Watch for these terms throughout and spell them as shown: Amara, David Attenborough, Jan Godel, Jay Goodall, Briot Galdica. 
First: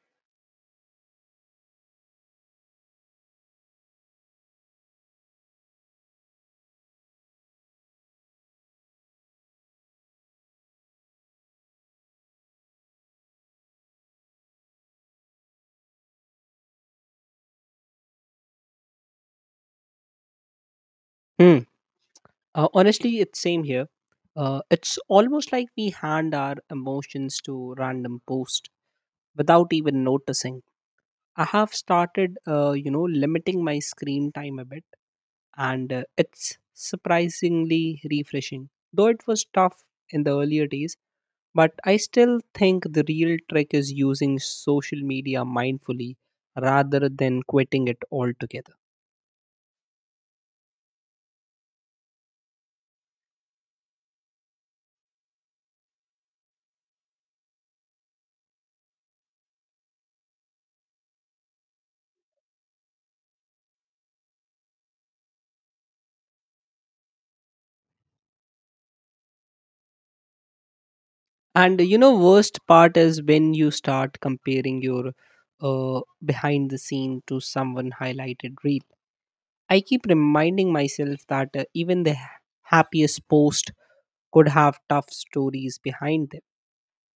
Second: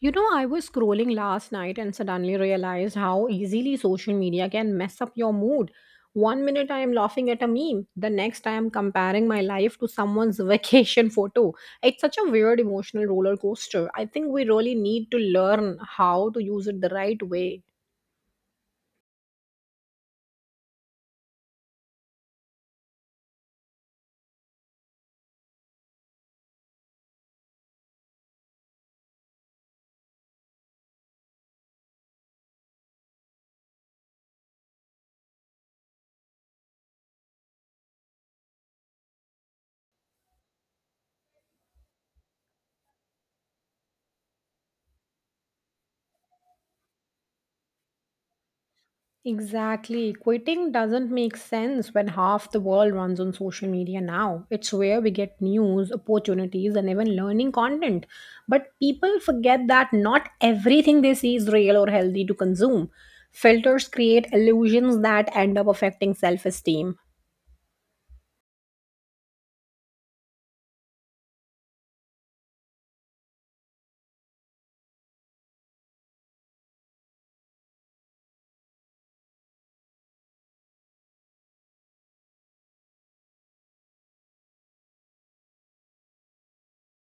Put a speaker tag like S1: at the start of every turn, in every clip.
S1: You know, I was scrolling last night and suddenly realized how easily social media can mess up your mood. One minute I am laughing at a meme, the next I am comparing my life to someone's vacation photo. It's such a weird emotional roller coaster. I think we really need to learn how to use it the right way.
S2: Hmm. Honestly, it's same here. It's almost like we hand our emotions to random post without even noticing. I have started, limiting my screen time a bit, and it's surprisingly refreshing. Though it was tough in the earlier days, but I still think the real trick is using social media mindfully rather than quitting it altogether.
S1: Exactly. Quitting doesn't make sense when half the world runs on social media now. It's where we get news, opportunities, and even learning content. But people forget that not everything they see is real or healthy to consume. Filters create illusions that end up affecting self esteem.
S2: And worst part is when you start comparing your behind the scene to someone highlighted reel. I keep reminding myself that even the happiest post could have tough stories behind them.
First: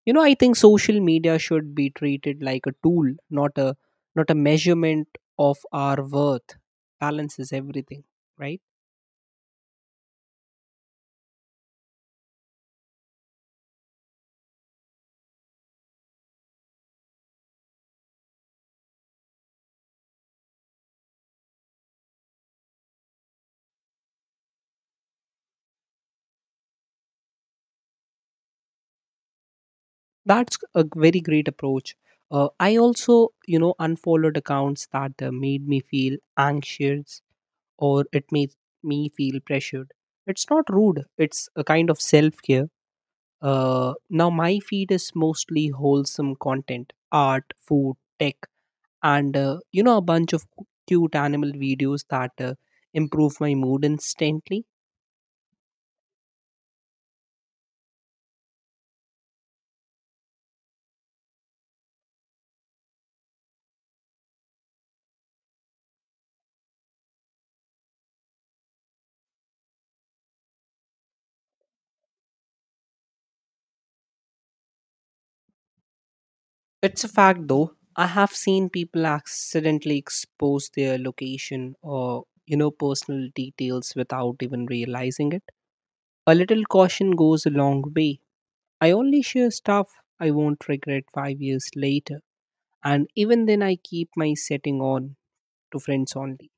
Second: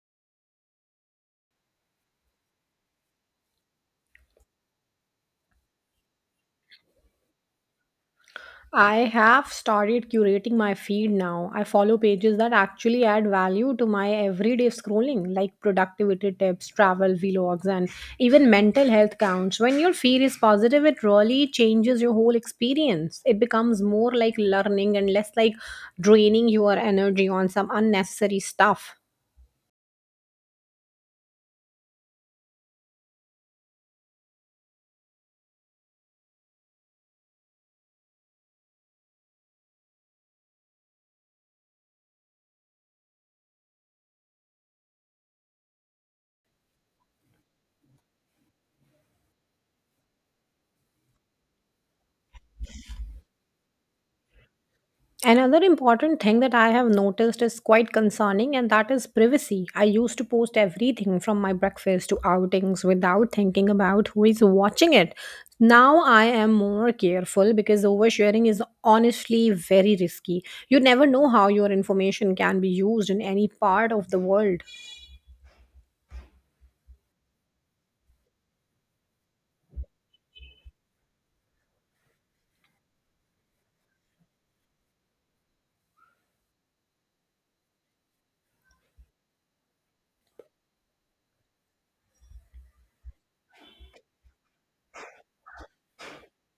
S2: I think social media should be treated like a tool, not a not a measurement of our worth. Balances everything, right?
S1: I have started curating my feed now. I follow pages that actually add value to my everyday scrolling, like productivity tips, travel vlogs, and even mental health counts. When your feed is positive, it really changes your whole experience. It becomes more like learning and less like draining your energy on some unnecessary stuff.
S2: That's a very great approach. I also, unfollowed accounts that made me feel anxious or it made me feel pressured. It's not rude, it's a kind of self care. Now, my feed is mostly wholesome content art, food, tech, and, a bunch of cute animal videos that improve my mood instantly.
S1: Another important thing that I have noticed is quite concerning, and that is privacy. I used to post everything from my breakfast to outings without thinking about who is watching it. Now I am more careful because oversharing is honestly very risky. You never know how your information can be used in any part of the world.
S2: It's a fact though. I have seen people accidentally expose their location or, personal details without even realizing it. A little caution goes a long way. I only share stuff I won't regret 5 years later. And even then, I keep my setting on to friends only.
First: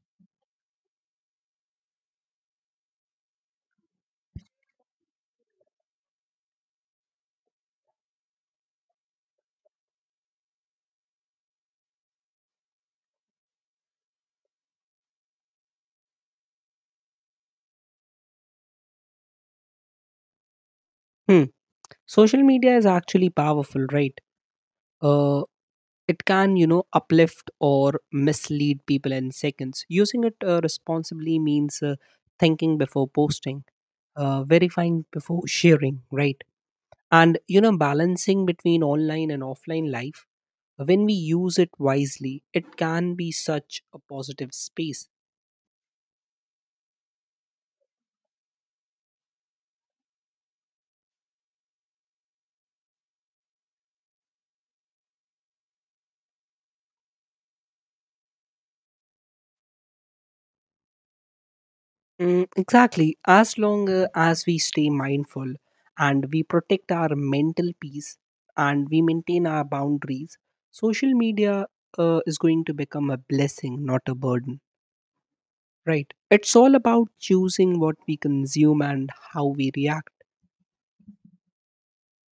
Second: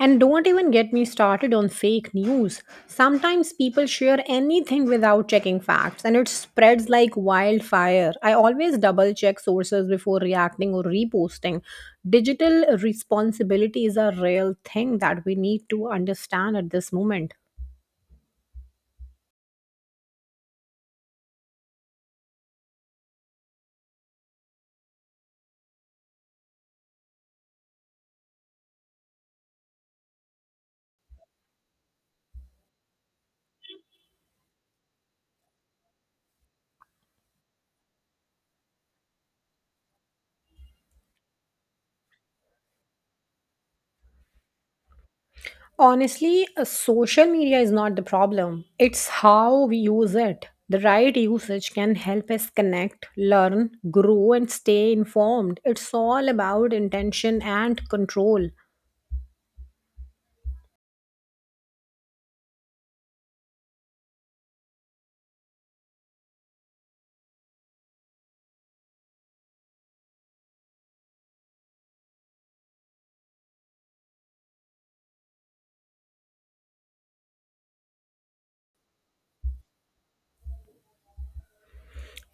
S1: And don't even get me started on fake news. Sometimes people share anything without checking facts and it spreads like wildfire. I always double check sources before reacting or reposting. Digital responsibility is a real thing that we need to understand at this moment.
S2: Hmm. Social media is actually powerful, right? Uh, it can, uplift or mislead people in seconds. Using it responsibly means thinking before posting. Verifying before sharing, right? And balancing between online and offline life, when we use it wisely, it can be such a positive space.
S1: Honestly, social media is not the problem. It's how we use it. The right usage can help us connect, learn, grow, and stay informed. It's all about intention and control.
S2: Mm, exactly. As long as we stay mindful and we protect our mental peace and we maintain our boundaries, social media is going to become a blessing, not a burden. Right. It's all about choosing what we consume and how we react.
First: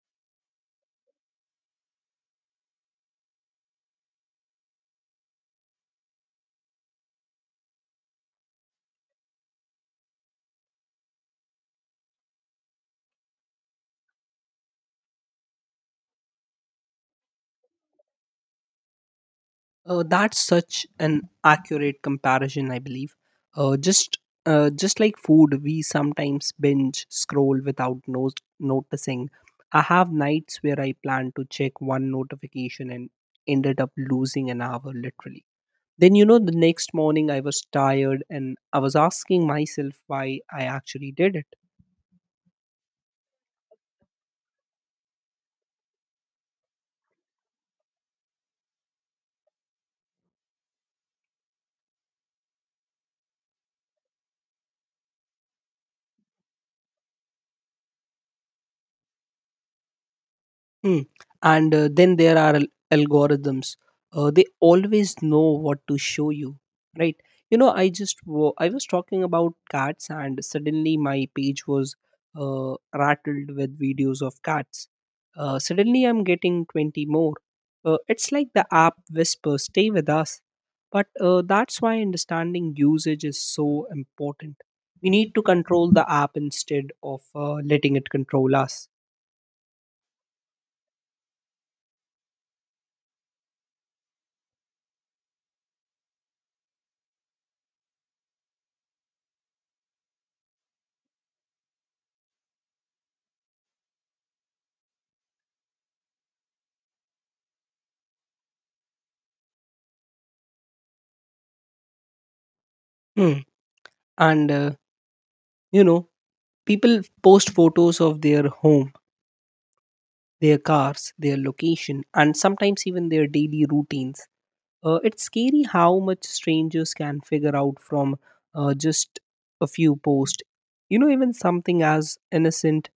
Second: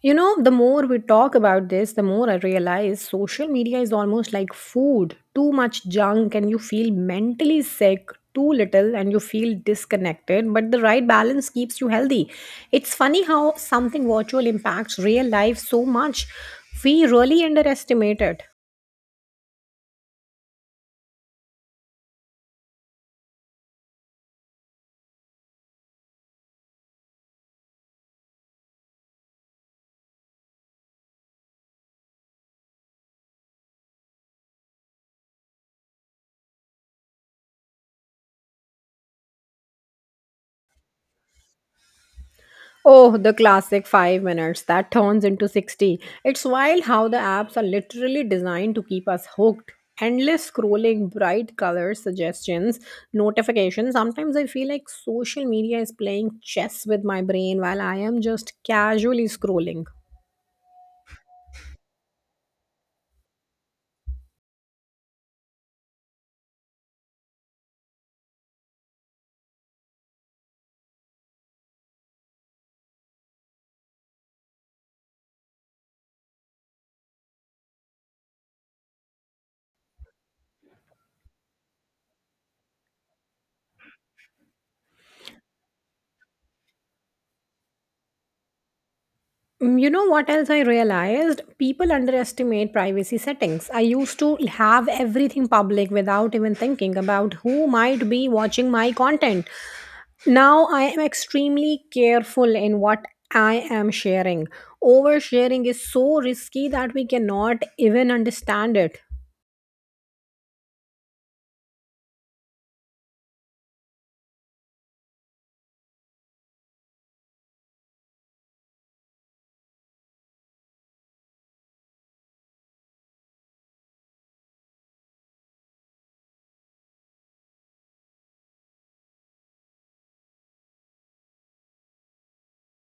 S1: You know, the more we talk about this, the more I realize social media is almost like food. Too much junk, and you feel mentally sick. Too little, and you feel disconnected. But the right balance keeps you healthy. It's funny how something virtual impacts real life so much. We really underestimate it.
S2: That's such an accurate comparison, I believe. Uh, just just like food, we sometimes binge scroll without noticing. I have nights where I plan to check one notification and ended up losing an hour literally. Then, the next morning I was tired and I was asking myself why I actually did it.
S1: Oh, the classic 5 minutes that turns into 60. It's wild how the apps are literally designed to keep us hooked. Endless scrolling, bright colors, suggestions, notifications. Sometimes I feel like social media is playing chess with my brain while I am just casually scrolling.
S2: Hmm. And then there are algorithms. They always know what to show you, right? I just I was talking about cats, and suddenly my page was rattled with videos of cats. Suddenly, I'm getting 20 more. It's like the app whispers, "Stay with us." But that's why understanding usage is so important. We need to control the app instead of letting it control us.
S1: Mm, you know what else I realized? People underestimate privacy settings. I used to have everything public without even thinking about who might be watching my content. Now I am extremely careful in what I am sharing. Oversharing is so risky that we cannot even understand it.
S2: Hmm. And You know, people post photos of their home, their cars, their location, and sometimes even their daily routines. It's scary how much strangers can figure out from just a few posts. Even something as innocent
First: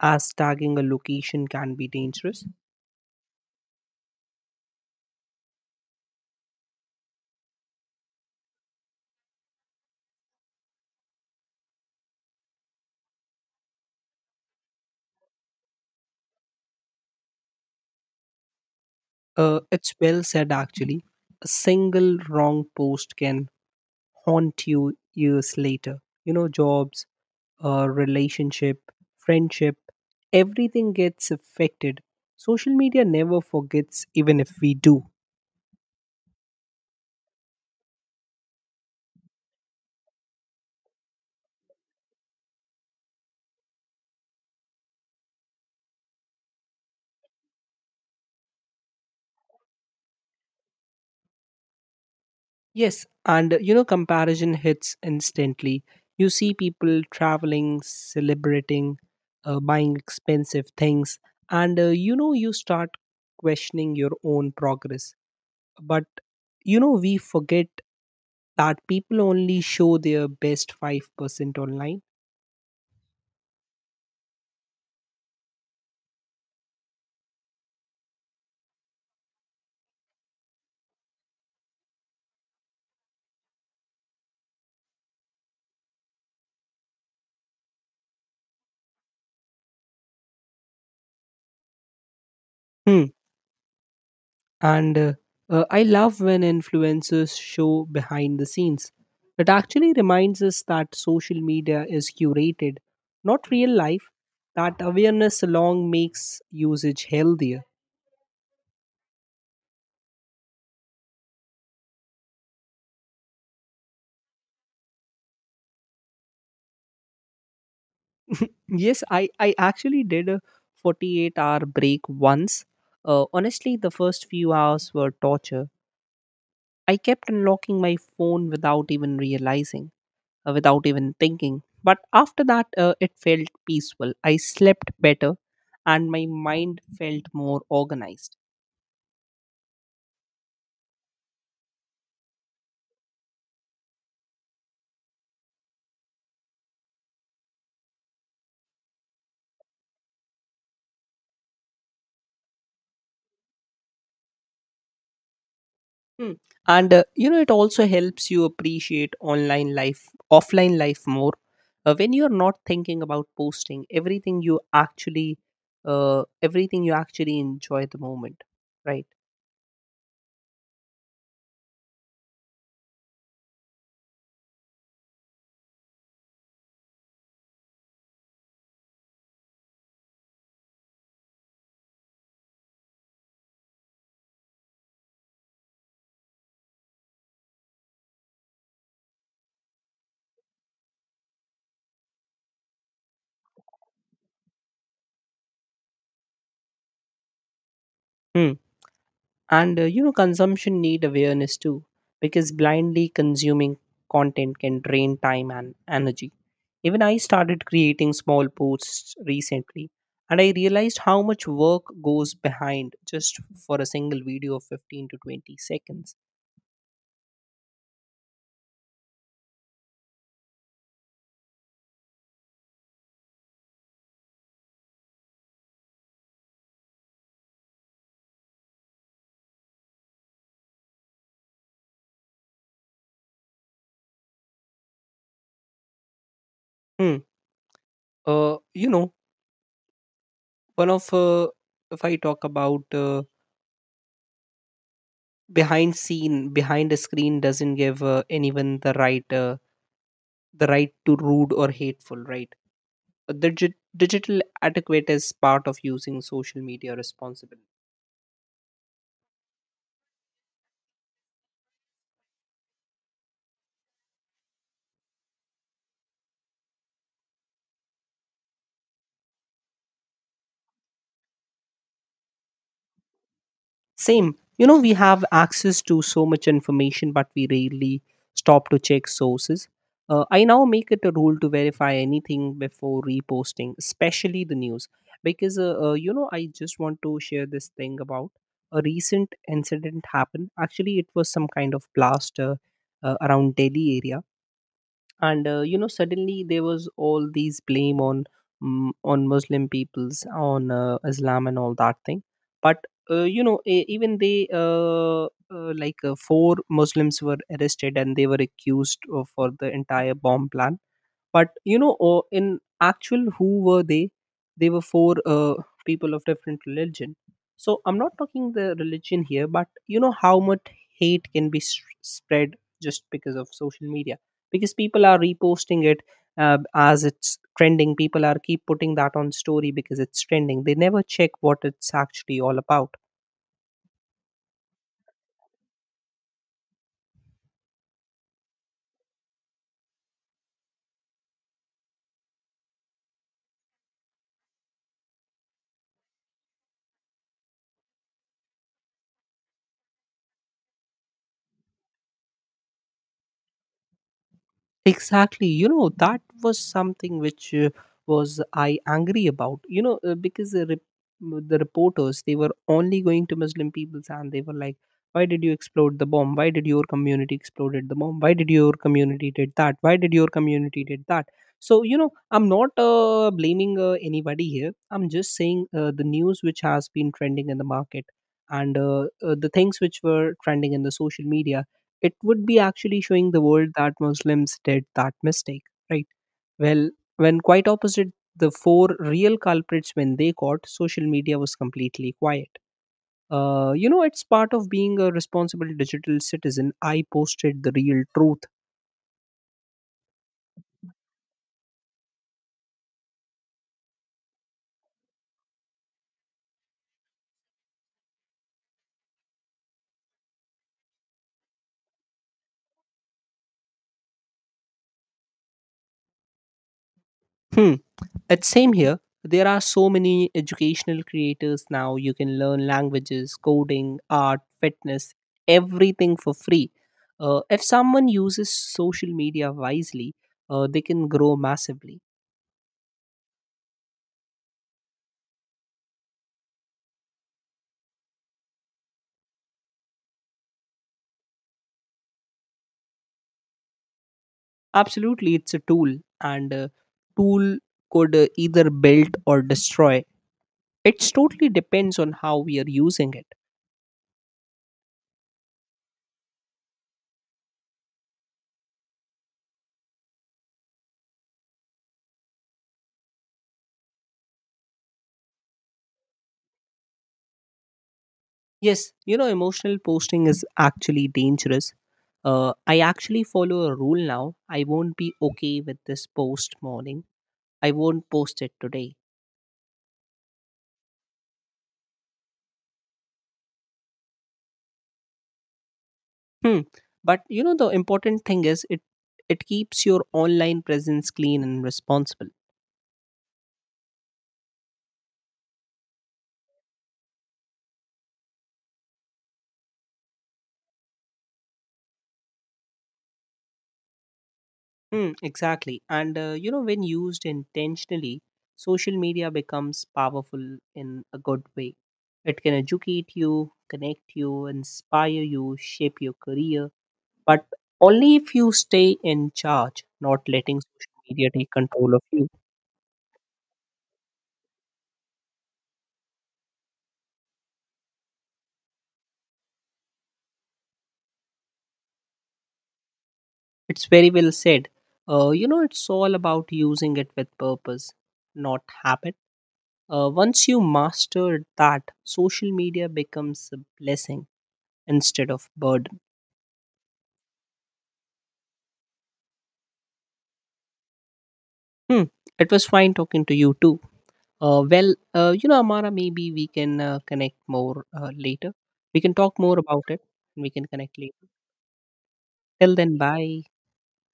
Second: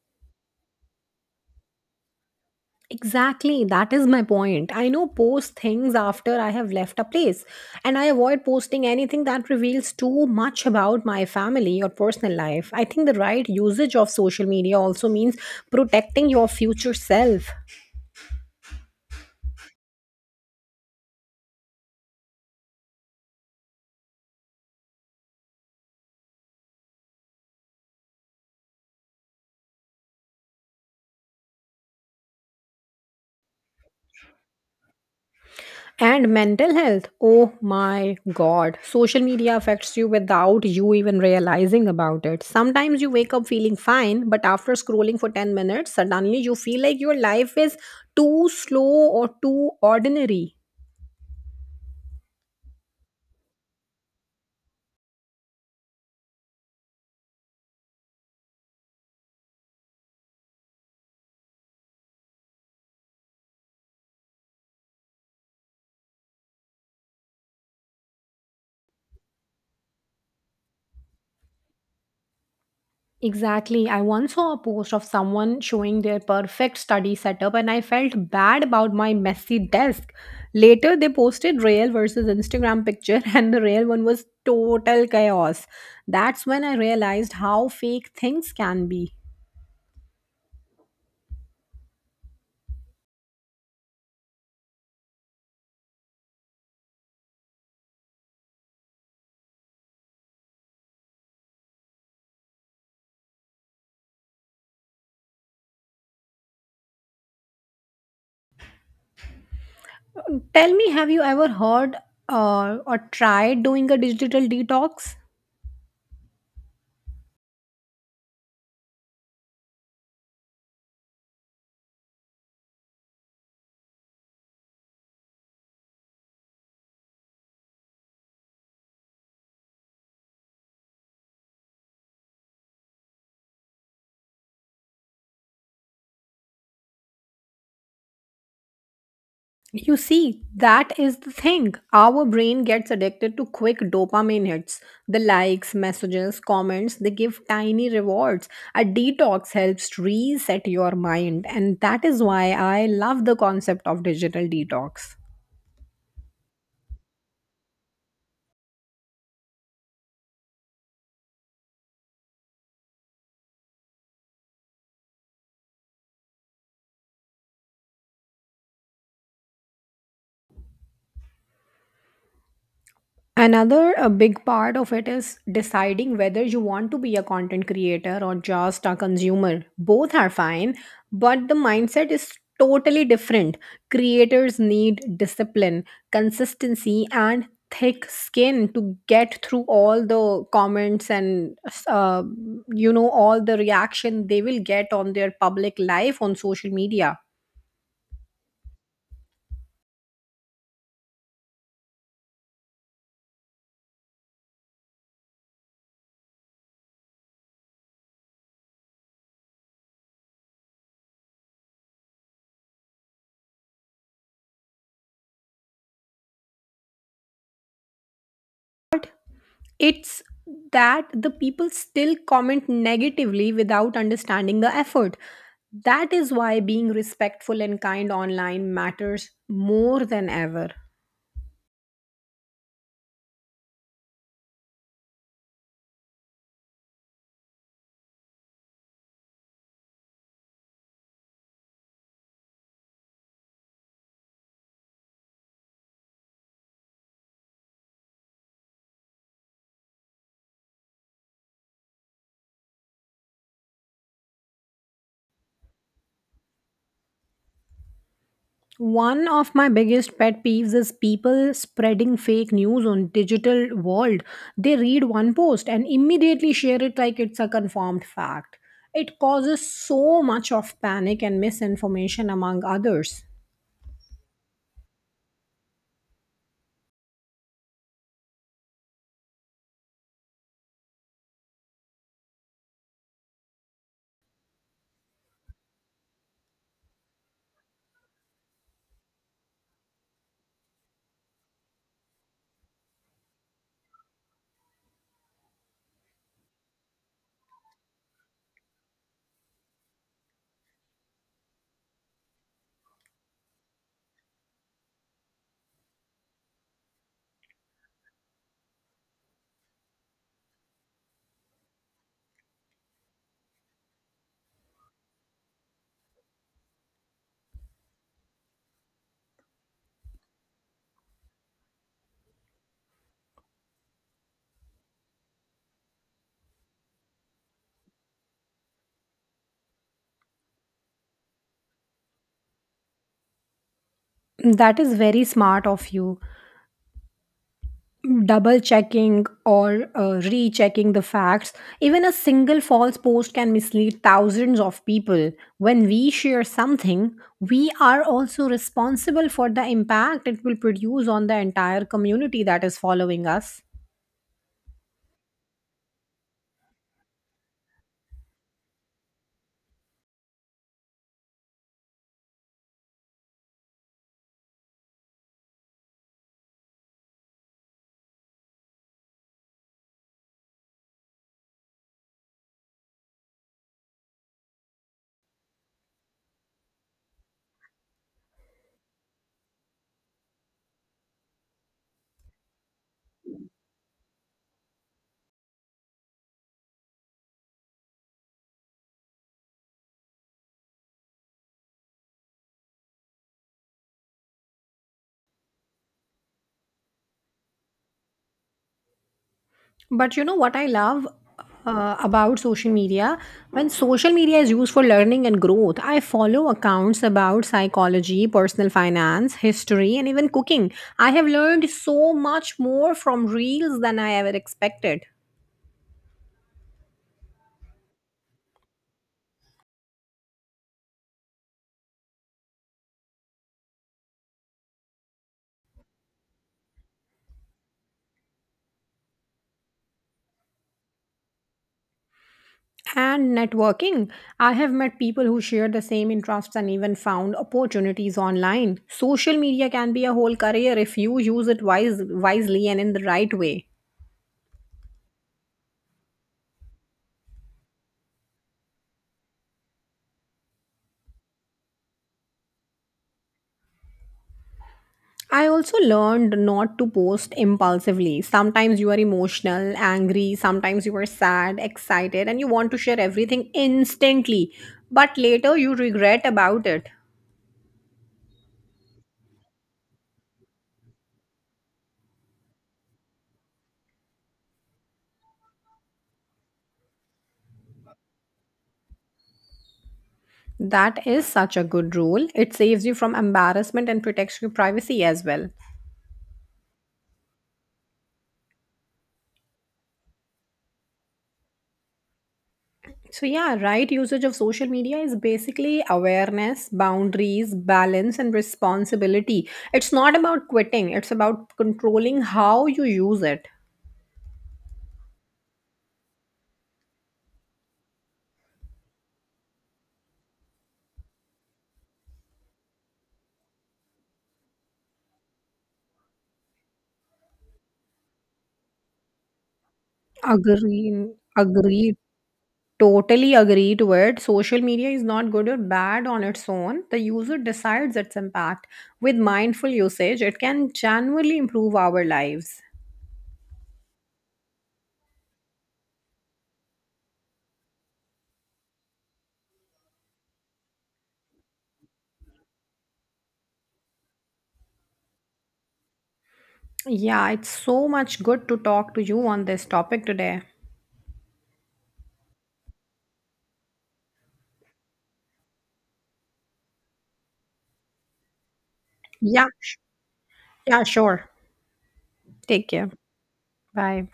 S2: as tagging a location can be dangerous.
S1: Exactly, that is my point. I know post things after I have left a place, and I avoid posting anything that reveals too much about my family or personal life. I think the right usage of social media also means protecting your future self.
S2: It's well said, actually. A single wrong post can haunt you years later. Jobs, relationship, friendship, everything gets affected. Social media never forgets, even if we do.
S1: And mental health. Oh my god. Social media affects you without you even realizing about it. Sometimes you wake up feeling fine, but after scrolling for 10 minutes, suddenly you feel like your life is too slow or too ordinary.
S2: Yes, and comparison hits instantly. You see people traveling, celebrating, buying expensive things, and you start questioning your own progress. But we forget that people only show their best 5% online.
S1: Exactly. I once saw a post of someone showing their perfect study setup and I felt bad about my messy desk. Later, they posted real versus Instagram picture and the real one was total chaos. That's when I realized how fake things can be.
S2: Hmm. And I love when influencers show behind the scenes. It actually reminds us that social media is curated, not real life. That awareness alone makes usage healthier.
S1: Tell me, have you ever heard or tried doing a digital detox?
S2: Yes, I actually did a 48-hour break once. Honestly, the first few hours were torture. I kept unlocking my phone without even realizing, without even thinking. But after that, it felt peaceful. I slept better, and my mind felt more organized.
S1: You see, that is the thing. Our brain gets addicted to quick dopamine hits. The likes, messages, comments, they give tiny rewards. A detox helps reset your mind, and that is why I love the concept of digital detox.
S2: Hmm. And it also helps you appreciate online life, offline life more. When you're not thinking about posting, everything you actually enjoy the moment, right?
S1: Another a big part of it is deciding whether you want to be a content creator or just a consumer. Both are fine, but the mindset is totally different. Creators need discipline, consistency, and thick skin to get through all the comments and uh, all the reaction they will get on their public life on social media.
S2: Hmm. And consumption need awareness too, because blindly consuming content can drain time and energy. Even I started creating small posts recently, and I realized how much work goes behind just for a single video of 15 to 20 seconds.
S1: It's that the people still comment negatively without understanding the effort. That is why being respectful and kind online matters more than ever.
S2: Hmm. You know one of If I talk about, behind scene behind a screen doesn't give anyone the right to rude or hateful, right? The digital adequate is part of using social media responsibly.
S1: One of my biggest pet peeves is people spreading fake news on digital world. They read one post and immediately share it like it's a confirmed fact. It causes so much of panic and misinformation among others.
S2: Same. We have access to so much information, but we rarely stop to check sources. I now make it a rule to verify anything before reposting, especially the news. Because I just want to share this thing about a recent incident happened. Actually, it was some kind of blast around Delhi area. And suddenly there was all these blame on, on Muslim peoples, on Islam and all that thing. But even they four Muslims were arrested and they were accused of, for the entire bomb plan. But in actual, who were they? They were four people of different religion. So I'm not talking the religion here, but you know how much hate can be spread just because of social media, because people are reposting it as it's trending. People are keep putting that on story because it's trending. They never check what it's actually all about.
S1: That is very smart of you double checking or rechecking the facts, even a single false post can mislead thousands of people. When we share something, we are also responsible for the impact it will produce on the entire community that is following us.
S2: Exactly. That was something which was I angry about. Because the reporters, they were only going to Muslim peoples, and they were like, why did you explode the bomb? Why did your community exploded the bomb? Why did your community did that? Why did your community did that? So, I'm not blaming anybody here. I'm just saying the news which has been trending in the market and the things which were trending in the social media, it would be actually showing the world that Muslims did that mistake, right? Well, when quite opposite, the four real culprits, when they caught, social media was completely quiet. It's part of being a responsible digital citizen. I posted the real truth.
S1: But you know what I love about social media? When social media is used for learning and growth, I follow accounts about psychology, personal finance, history, and even cooking. I have learned so much more from reels than I ever expected.
S2: Hmm. It's same here. There are so many educational creators now. You can learn languages, coding, art, fitness, everything for free. If someone uses social media wisely, they can grow massively.
S1: And networking. I have met people who share the same interests and even found opportunities online. Social media can be a whole career if you use it wisely and in the right way.
S2: Absolutely, it's a tool, and tool could either build or destroy. It totally depends on how we are using it.
S1: I also learned not to post impulsively. Sometimes you are emotional, angry, sometimes you are sad, excited, and you want to share everything instantly, but later you regret about it.
S2: Yes, emotional posting is actually dangerous. I actually follow a rule now. I won't be okay with this post morning. I won't post it today.
S1: That is such a good rule. It saves you from embarrassment and protects your privacy as well.
S2: Hmm. But you know the important thing is, it keeps your online presence clean and responsible.
S1: So, yeah, right usage of social media is basically awareness, boundaries, balance, and responsibility. It's not about quitting, it's about controlling how you use it.
S2: Hmm, exactly. And when used intentionally, social media becomes powerful in a good way. It can educate you, connect you, inspire you, shape your career. But only if you stay in charge, not letting social
S1: Agreed.
S2: media take control
S1: Agreed.
S2: of you.
S1: Totally agree to it. Social media is not good or bad on its own. The user decides its impact. With mindful usage, it can genuinely improve our lives.
S2: It's very well said. It's all about using it with purpose, not habit. Once you master that, social media becomes a blessing instead of burden.
S1: Yeah, it's so much good to talk to you on this topic today.
S2: Hmm. It was fine talking to you too. Well, Amara, maybe we can connect more later. We can talk
S1: Yeah,
S2: more about it and we can
S1: yeah,
S2: connect later.
S1: sure. Take
S2: Till
S1: care.
S2: then, bye.
S1: Bye.